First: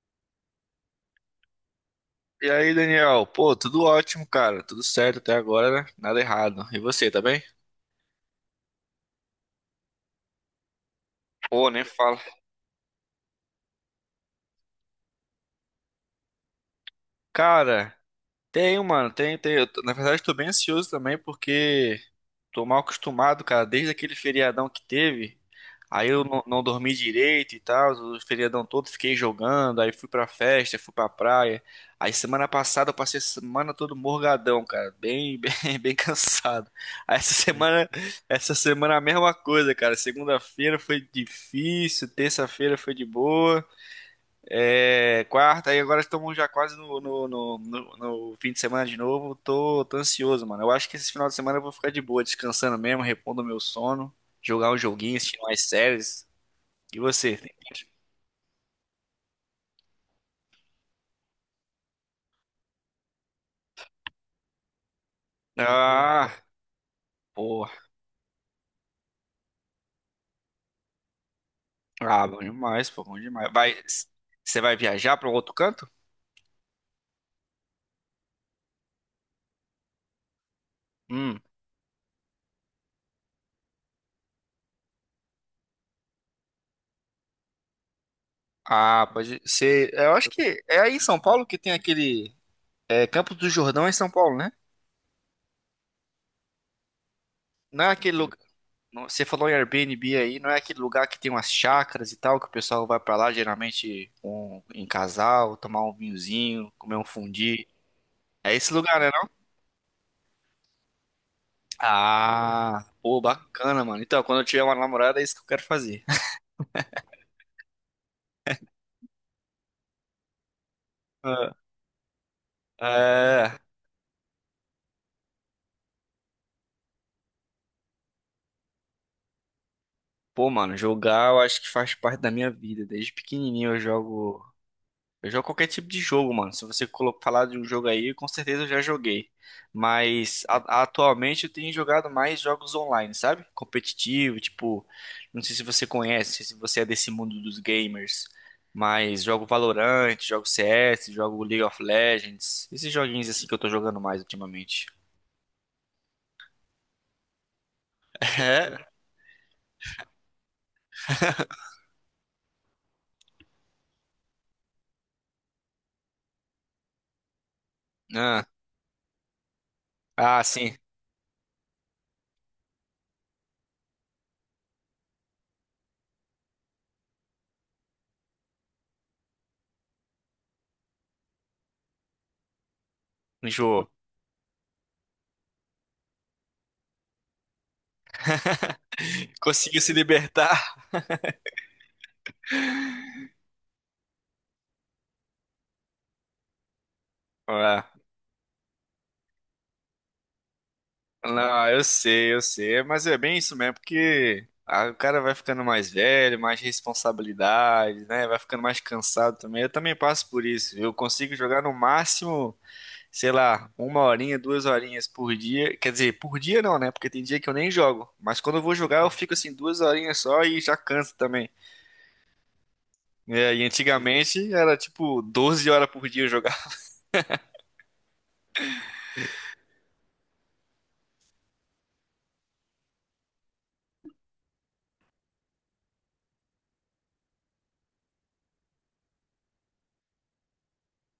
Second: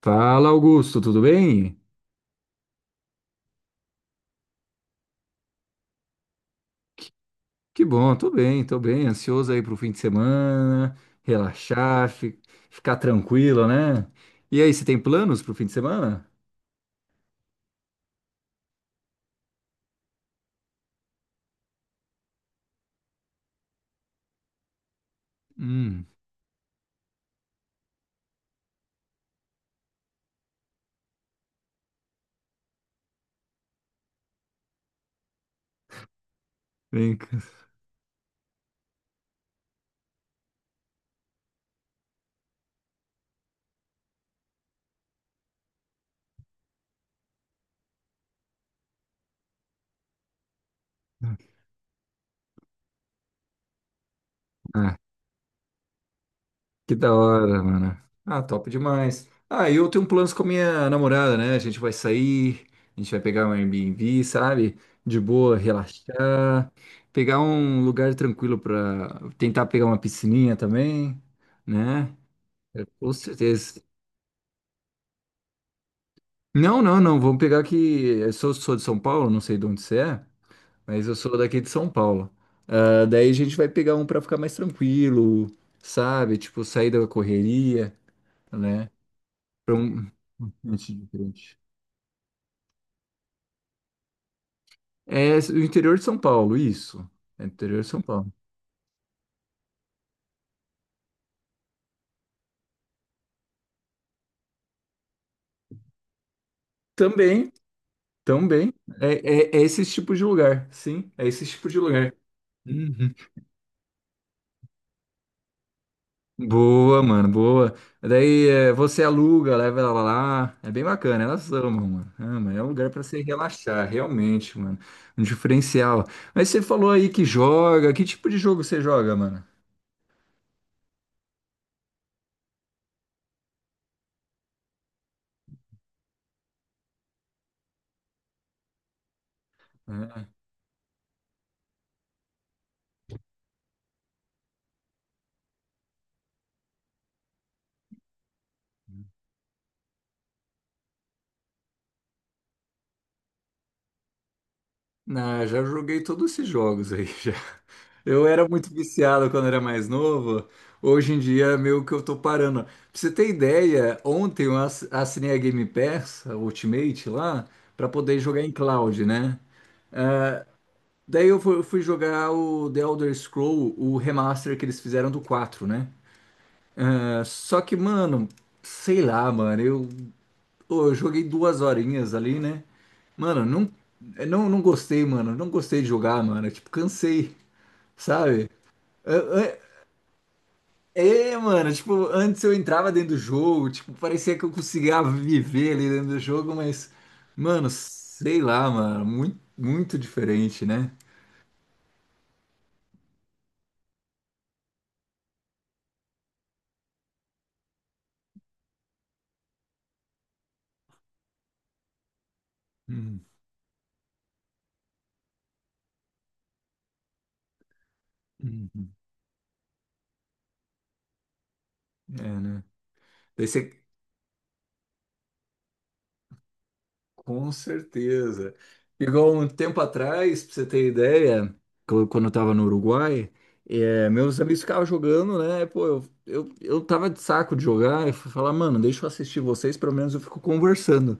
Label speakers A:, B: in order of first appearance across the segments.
A: Fala, Augusto, tudo bem?
B: E aí, Daniel? Pô, tudo ótimo, cara. Tudo certo até agora, né? Nada errado. E você, tá bem?
A: Que bom, tô bem, tô bem. Ansioso aí pro fim de semana,
B: Pô, nem
A: relaxar,
B: fala.
A: ficar tranquilo, né? E aí, você tem planos pro fim de semana?
B: Cara, tenho, mano. Tenho, tenho. Na verdade, tô bem ansioso também porque tô mal acostumado, cara, desde aquele feriadão que teve.
A: Hum,
B: Aí eu não, não dormi direito e tal, o feriadão todo fiquei jogando, aí fui pra festa, fui pra praia. Aí semana passada eu passei a semana todo morgadão, cara, bem, bem, bem cansado.
A: vem
B: Aí
A: cá.
B: essa semana a mesma coisa, cara. Segunda-feira foi difícil, terça-feira foi de boa. É, quarta, e agora estamos já quase no fim de semana de novo. Tô ansioso, mano. Eu acho que esse final de semana eu vou ficar de boa, descansando mesmo, repondo meu sono, jogar um
A: Ah,
B: joguinho, assistir mais séries.
A: que
B: E
A: da
B: você? Tem
A: hora,
B: plano?
A: mano. Ah, top demais. Ah, eu tenho planos com a minha namorada, né? A gente vai sair, a gente vai pegar um Airbnb, sabe? De boa,
B: Ah,
A: relaxar, pegar
B: pô.
A: um lugar tranquilo pra tentar pegar uma piscininha também, né?
B: Ah, bom
A: É,
B: demais, pô,
A: com
B: bom demais. Vai,
A: certeza.
B: você vai viajar para outro canto?
A: Não, não, não. Vamos pegar que eu sou de São Paulo, não sei de onde você é, mas eu sou
B: Hum.
A: daqui de São Paulo. Ah, daí a gente vai pegar um pra ficar mais tranquilo, sabe? Tipo, sair da correria, né?
B: Ah, pode
A: Pra
B: ser.
A: um
B: Eu acho que é
A: ambiente
B: aí em São Paulo que
A: diferente.
B: tem aquele Campos do Jordão é em São Paulo, né?
A: É o interior de São Paulo, isso. É o interior
B: Não
A: de
B: é
A: São
B: aquele.
A: Paulo.
B: Você falou em Airbnb aí, não é aquele lugar que tem umas chácaras e tal, que o pessoal vai pra lá geralmente com- em casal, tomar um vinhozinho, comer um
A: Também,
B: fundi. É esse
A: também.
B: lugar,
A: É,
B: né, não?
A: é esse tipo de lugar, sim. É esse tipo de lugar.
B: Ah,
A: Uhum.
B: pô, bacana, mano. Então, quando eu tiver uma namorada, é isso que eu quero fazer.
A: Boa, mano, boa. Daí você aluga, leva ela lá. É bem bacana, elas amam, mano. Ama, é um
B: É,
A: lugar pra se
B: é.
A: relaxar, realmente, mano. Um diferencial. Mas você falou aí que joga. Que tipo de jogo você joga, mano?
B: Pô, mano, jogar eu acho que faz parte da minha vida. Desde pequenininho eu jogo. Eu jogo qualquer tipo de jogo, mano. Se você falar de um jogo aí, com certeza eu já joguei.
A: Ah,
B: Mas atualmente eu tenho jogado mais jogos online, sabe? Competitivo, tipo, não sei se você conhece, se você é desse mundo dos gamers, mas jogo Valorant, jogo CS, jogo League of Legends, esses joguinhos assim que eu tô jogando mais ultimamente.
A: não, já joguei todos esses jogos aí, já. Eu era muito viciado quando era mais novo. Hoje em dia, meio que eu tô parando. Pra você ter ideia, ontem eu assinei a Game Pass, a Ultimate lá, pra poder
B: É?
A: jogar
B: Ah,
A: em cloud, né?
B: ah, sim,
A: Daí eu fui jogar o The Elder Scroll, o remaster que eles fizeram do quatro, né? É, só que, mano, sei lá, mano, eu, ô, eu joguei 2 horinhas ali, né? Mano, não,
B: enjoou.
A: eu não gostei, mano, não gostei de jogar, mano, tipo, cansei, sabe? É,
B: Conseguiu se libertar?
A: é, mano, tipo, antes eu entrava dentro do jogo, tipo, parecia que eu conseguia viver ali dentro do jogo, mas, mano,
B: Ah.
A: sei lá, mano, muito, muito diferente, né?
B: Não, eu sei, mas é bem isso mesmo, porque ah, o cara vai ficando mais velho, mais responsabilidades, né? Vai ficando mais cansado também. Eu também passo por isso. Eu consigo jogar no máximo,
A: Hum,
B: sei lá, uma horinha, duas horinhas por dia. Quer dizer, por dia não, né? Porque tem dia que eu nem jogo. Mas quando eu vou
A: hum.
B: jogar, eu fico assim duas horinhas só e já canso também.
A: É, né? Daí
B: É, e
A: você
B: antigamente era tipo 12 horas por dia eu jogar.
A: Com certeza. Igual um tempo atrás, pra você ter ideia, quando eu tava no Uruguai, meus amigos ficavam jogando, né? Pô, eu tava de saco de jogar, eu fui falar, mano, deixa eu assistir vocês, pelo menos eu fico conversando,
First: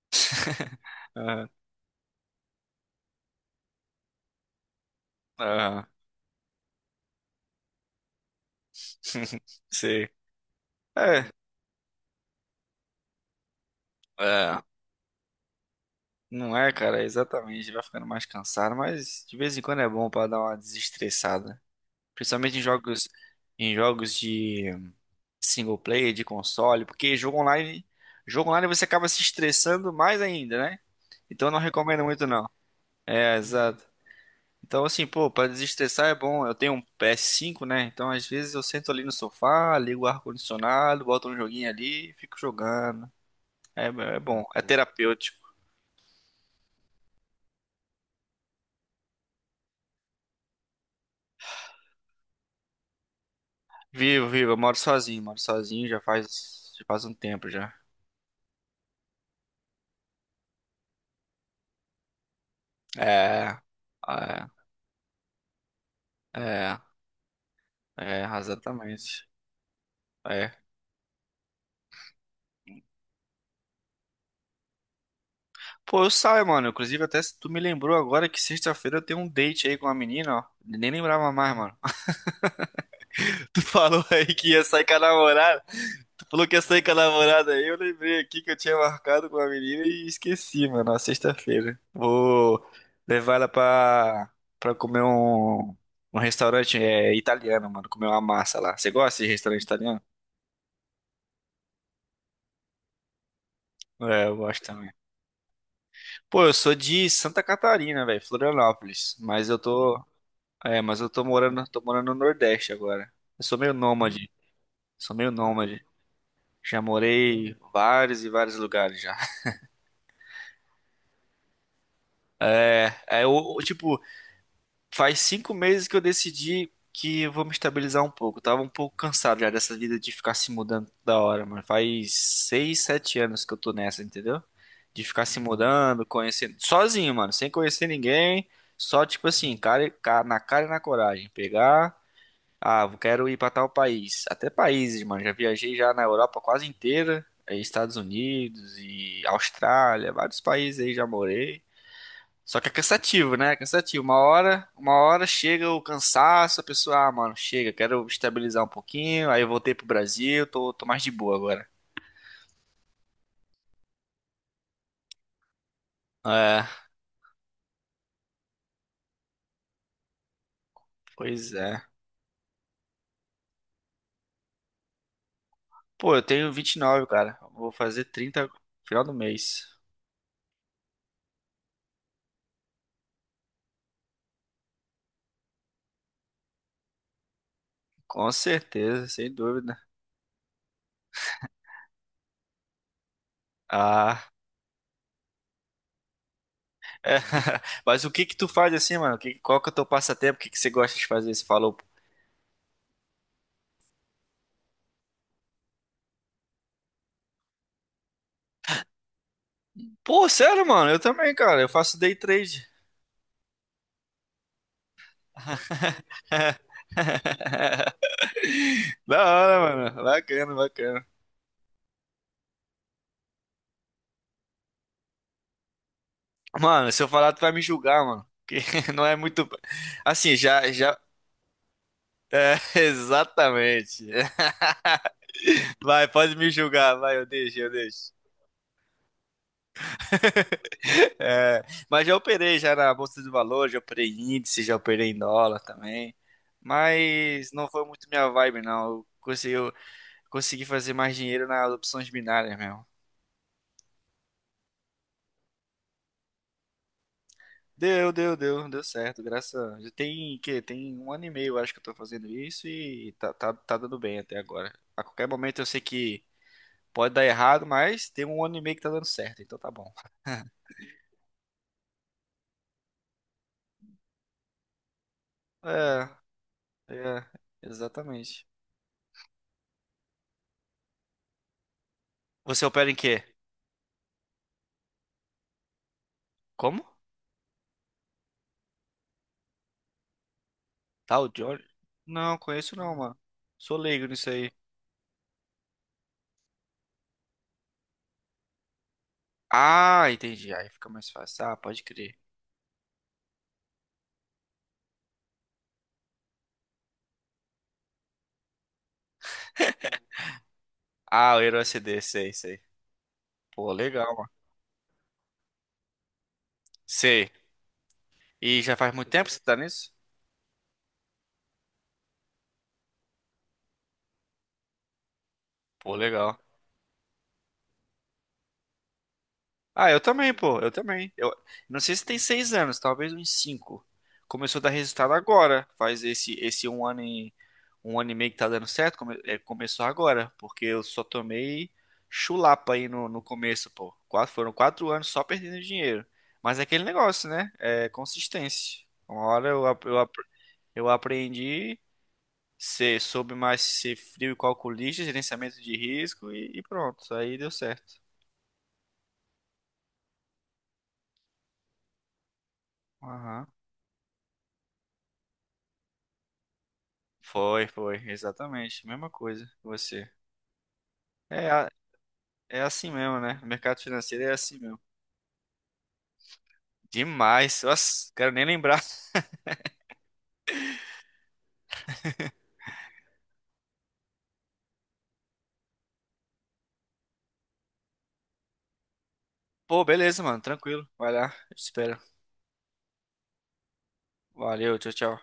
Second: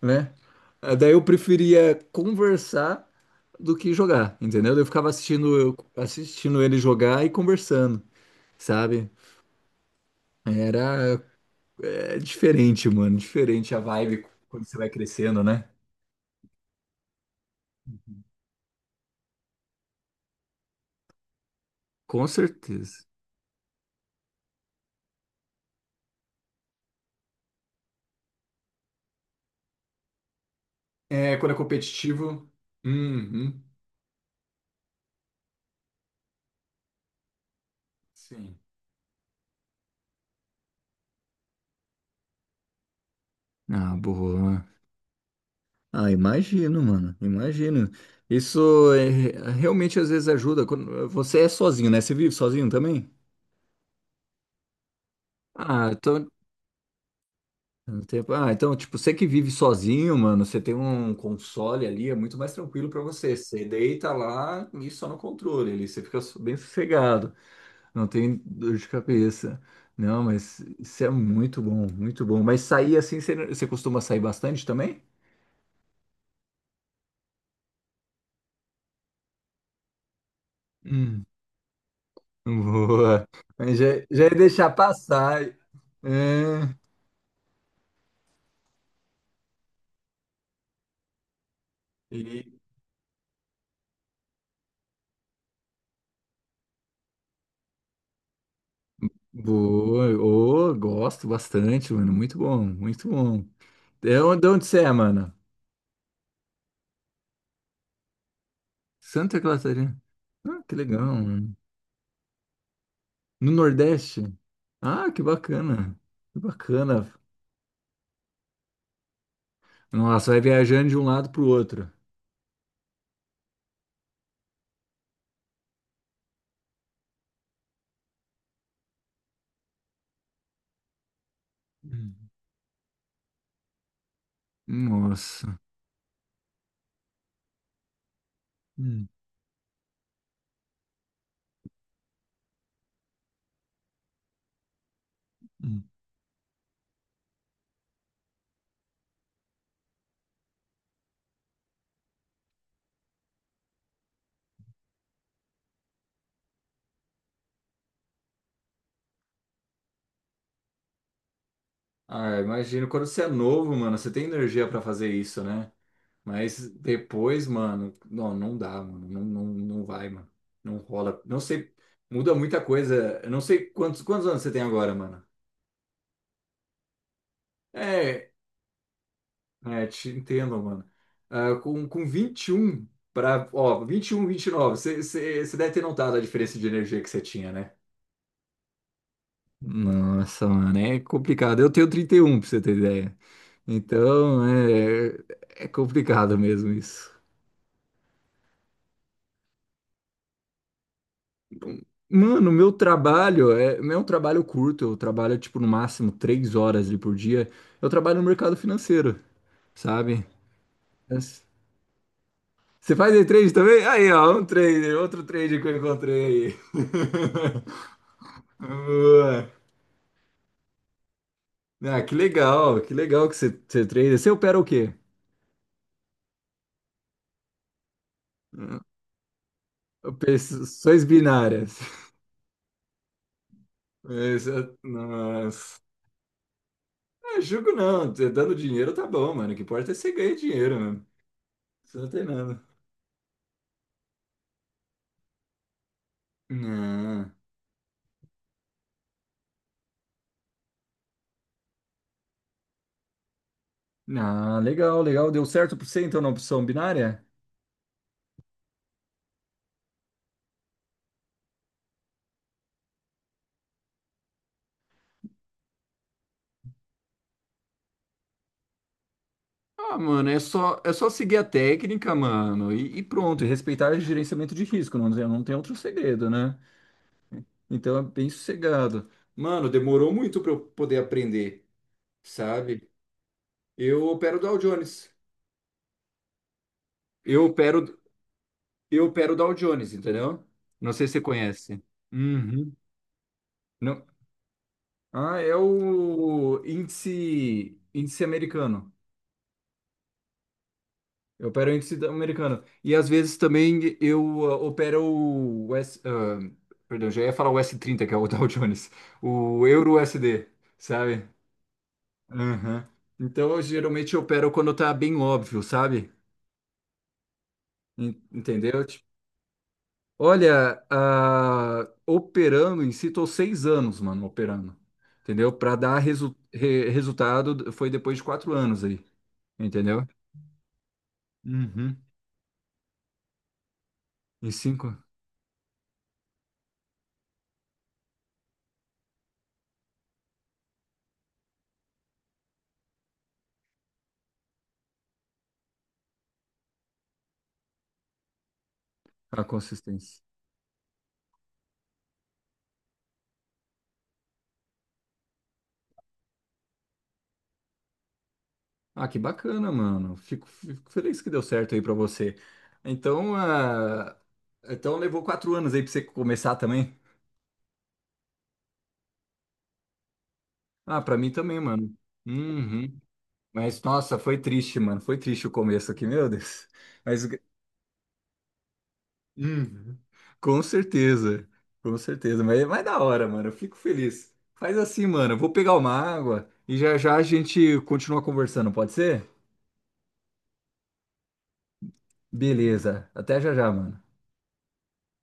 A: né? Daí eu preferia conversar do que jogar, entendeu? Eu ficava assistindo,
B: Ah, ah,
A: assistindo ele jogar e conversando, sabe?
B: sei.
A: Era,
B: É.
A: é diferente, mano, diferente a vibe
B: É.
A: quando você vai crescendo, né?
B: Não é, cara, exatamente. Vai ficando mais cansado, mas de vez em quando é bom pra dar uma desestressada.
A: Com
B: Principalmente
A: certeza.
B: em jogos de single player, de console, porque jogo online você acaba se estressando mais ainda, né?
A: É,
B: Então
A: quando
B: eu
A: é
B: não recomendo muito não.
A: competitivo.
B: É,
A: Uhum.
B: exato. Então assim, pô, pra desestressar é bom. Eu tenho um PS5, né? Então às vezes
A: Sim.
B: eu sento ali no sofá, ligo o ar-condicionado, boto um joguinho ali, e fico jogando. É,
A: Ah,
B: é bom, é
A: boa.
B: terapêutico.
A: Ah, imagino, mano. Imagino. Isso é, realmente às vezes ajuda. Quando, você é sozinho, né? Você vive sozinho também?
B: Vivo, vivo, eu moro sozinho
A: Ah,
B: já
A: então.
B: faz, já faz um tempo já.
A: Ah, então, tipo, você que vive sozinho, mano, você tem um console ali, é muito mais tranquilo pra você.
B: É,
A: Você deita
B: é,
A: lá e só no controle ali, você fica bem
B: é,
A: sossegado, não
B: é,
A: tem dor de
B: exatamente.
A: cabeça. Não,
B: É.
A: mas isso é muito bom, muito bom. Mas sair assim, você costuma sair bastante também?
B: Pô, eu saio, mano. Inclusive, até se tu me lembrou agora que sexta-feira eu tenho um date aí com uma menina, ó. Nem
A: Hum,
B: lembrava mais, mano.
A: boa.
B: Tu
A: Mas já,
B: falou
A: já
B: aí
A: ia
B: que ia
A: deixar
B: sair com a
A: passar. É,
B: namorada. Tu falou que ia sair com a namorada aí. Eu lembrei aqui que eu tinha marcado com a menina e esqueci, mano. Na sexta-feira.
A: e-
B: Vou levar ela pra comer um restaurante italiano, mano. Comer uma massa lá. Você gosta de restaurante italiano?
A: boa. Ô, gosto bastante, mano. Muito bom, muito bom. É
B: É, eu
A: onde, de onde
B: gosto
A: você
B: também.
A: é, mano?
B: Pô, eu sou de Santa Catarina, velho, Florianópolis,
A: Santa Catarina. Ah, que legal,
B: mas eu tô
A: mano.
B: morando, tô morando no Nordeste agora. Eu
A: No
B: sou meio nômade,
A: Nordeste? Ah,
B: sou
A: que
B: meio nômade.
A: bacana. Que
B: Já
A: bacana.
B: morei em vários e vários lugares já.
A: Nossa, vai viajando de um lado pro outro.
B: É eu, tipo, faz 5 meses que eu decidi que eu vou me estabilizar um pouco. Eu tava um pouco cansado já dessa vida de ficar se mudando da hora, mano. Faz
A: Hum.
B: 6, 7 anos que eu tô nessa, entendeu? De ficar se
A: Nossa.
B: mudando, conhecendo, sozinho, mano, sem conhecer ninguém. Só,
A: Hum,
B: tipo assim, cara, na cara e na coragem. Pegar, ah, eu quero ir pra tal país. Até países, mano. Já viajei
A: hum.
B: já na Europa quase inteira. Aí Estados Unidos e Austrália, vários países aí já morei. Só que é cansativo, né? É cansativo. Uma hora chega o cansaço, a pessoa, ah, mano, chega, quero estabilizar um pouquinho. Aí eu voltei pro Brasil, tô mais de boa agora.
A: Ah, imagino, quando você é novo, mano, você tem energia pra fazer isso, né?
B: É,
A: Mas depois, mano, não, não dá, mano, não, não, não vai, mano, não rola. Não
B: pois
A: sei,
B: é.
A: muda muita coisa. Eu não sei quantos anos você tem agora, mano.
B: Pô, eu tenho 29, cara. Vou fazer
A: É,
B: 30 no final do mês.
A: é, te entendo, mano. Ah, com 21 pra, ó, 21, 29. Você deve ter notado a diferença de energia que você tinha, né?
B: Com certeza, sem dúvida.
A: Nossa, mano, é complicado. Eu tenho 31, pra você ter ideia.
B: Ah,
A: Então, é, é complicado mesmo isso.
B: é. Mas o que que tu faz assim, mano? Qual que é o teu passatempo? O que que você gosta de fazer? Você falou,
A: Mano, meu trabalho é, não é um trabalho curto. Eu trabalho, tipo, no máximo 3 horas ali por dia. Eu trabalho no mercado financeiro, sabe?
B: pô, sério, mano, eu também,
A: Mas-
B: cara. Eu faço day trade.
A: Você faz day trade também? Aí, ó, um trader, outro trader que eu encontrei aí.
B: Da
A: Boa.
B: hora, mano. Bacana, bacana.
A: Ah, que legal, que legal que você trader. Você opera o quê?
B: Mano, se eu falar, tu vai me julgar, mano. Que não é muito. Assim, já, já.
A: Operações binárias.
B: É, exatamente.
A: Mas, é, nossa.
B: Vai, pode me julgar, vai, eu
A: É,
B: deixo, eu
A: jogo
B: deixo.
A: não. Cê dando dinheiro tá bom, mano. O que importa é você ganhar dinheiro, mano.
B: É,
A: Isso
B: mas
A: não
B: já
A: tem
B: operei
A: nada.
B: já na Bolsa de Valores, já operei em índice, já operei em dólar também.
A: Ah,
B: Mas não foi muito minha vibe, não. Eu consegui fazer mais dinheiro nas opções binárias mesmo.
A: ah, legal, legal. Deu certo pra você, então, na opção binária?
B: Deu certo, graças a... Tem um ano e meio, eu acho que eu tô fazendo isso e tá dando bem até agora. A qualquer momento eu sei que pode dar errado, mas tem um ano e meio que tá dando certo, então tá bom.
A: Ah, mano, é só seguir a técnica, mano, e pronto. E respeitar o gerenciamento de risco, não tem, não tem outro
B: É,
A: segredo, né?
B: é,
A: Então é bem
B: exatamente.
A: sossegado. Mano, demorou muito pra eu poder aprender,
B: Você
A: sabe?
B: opera em quê?
A: Eu opero Dow Jones.
B: Como?
A: Eu opero, Eu opero o Dow Jones, entendeu? Não sei se você
B: Tal Johnny?
A: conhece.
B: Não,
A: Uhum.
B: conheço não, mano. Sou
A: Não.
B: leigo nisso aí.
A: Ah, é o índice, índice americano.
B: Ah, entendi. Aí fica mais fácil.
A: Eu
B: Ah,
A: opero o
B: pode crer.
A: americano. E às vezes também eu opero o S, perdão, já ia falar o s trinta que é o Dow Jones. O Euro USD, sabe?
B: Ah, o Hero SD, sei, sei.
A: Uhum. Então,
B: Pô,
A: geralmente
B: legal,
A: eu
B: mano.
A: opero quando tá bem óbvio, sabe?
B: Sei. E já
A: Entendeu?
B: faz muito tempo que você tá nisso?
A: Olha, operando em si, tô 6 anos, mano, operando. Entendeu? Para
B: Pô,
A: dar
B: legal.
A: resultado foi depois de 4 anos aí,
B: Ah, eu
A: entendeu?
B: também, pô, eu também. Eu não
A: Uhum.
B: sei se tem 6 anos, talvez uns cinco.
A: Em
B: Começou a dar
A: cinco,
B: resultado agora. Faz esse um ano e meio que tá dando certo. Começou agora, porque eu só tomei chulapa aí no começo, pô. Quatro, foram 4 anos só perdendo dinheiro. Mas é aquele negócio, né? É consistência. Uma
A: a
B: hora eu, ap- eu, ap-
A: consistência.
B: eu aprendi, soube mais ser frio e calculista, gerenciamento de risco e pronto. Aí deu certo.
A: Ah, que bacana, mano. Fico feliz que deu certo aí pra você. Então,
B: Aham.
A: então levou 4 anos aí pra você começar também?
B: Foi, foi, exatamente. Mesma coisa que você.
A: Ah, pra mim
B: É,
A: também,
B: a-
A: mano.
B: é assim
A: Uhum.
B: mesmo, né? O mercado
A: Mas, nossa,
B: financeiro é
A: foi
B: assim
A: triste,
B: mesmo.
A: mano. Foi triste o começo aqui, meu Deus. Mas
B: Demais. Nossa, quero nem lembrar.
A: Uhum. Com certeza, com certeza, mas é mais da hora, mano. Eu fico feliz. Faz assim, mano. Eu vou pegar uma água e já já a gente continua conversando, pode ser?
B: Pô, beleza, mano. Tranquilo. Vai lá. Eu te espero.
A: Beleza. Até já já, mano.
B: Valeu, tchau, tchau.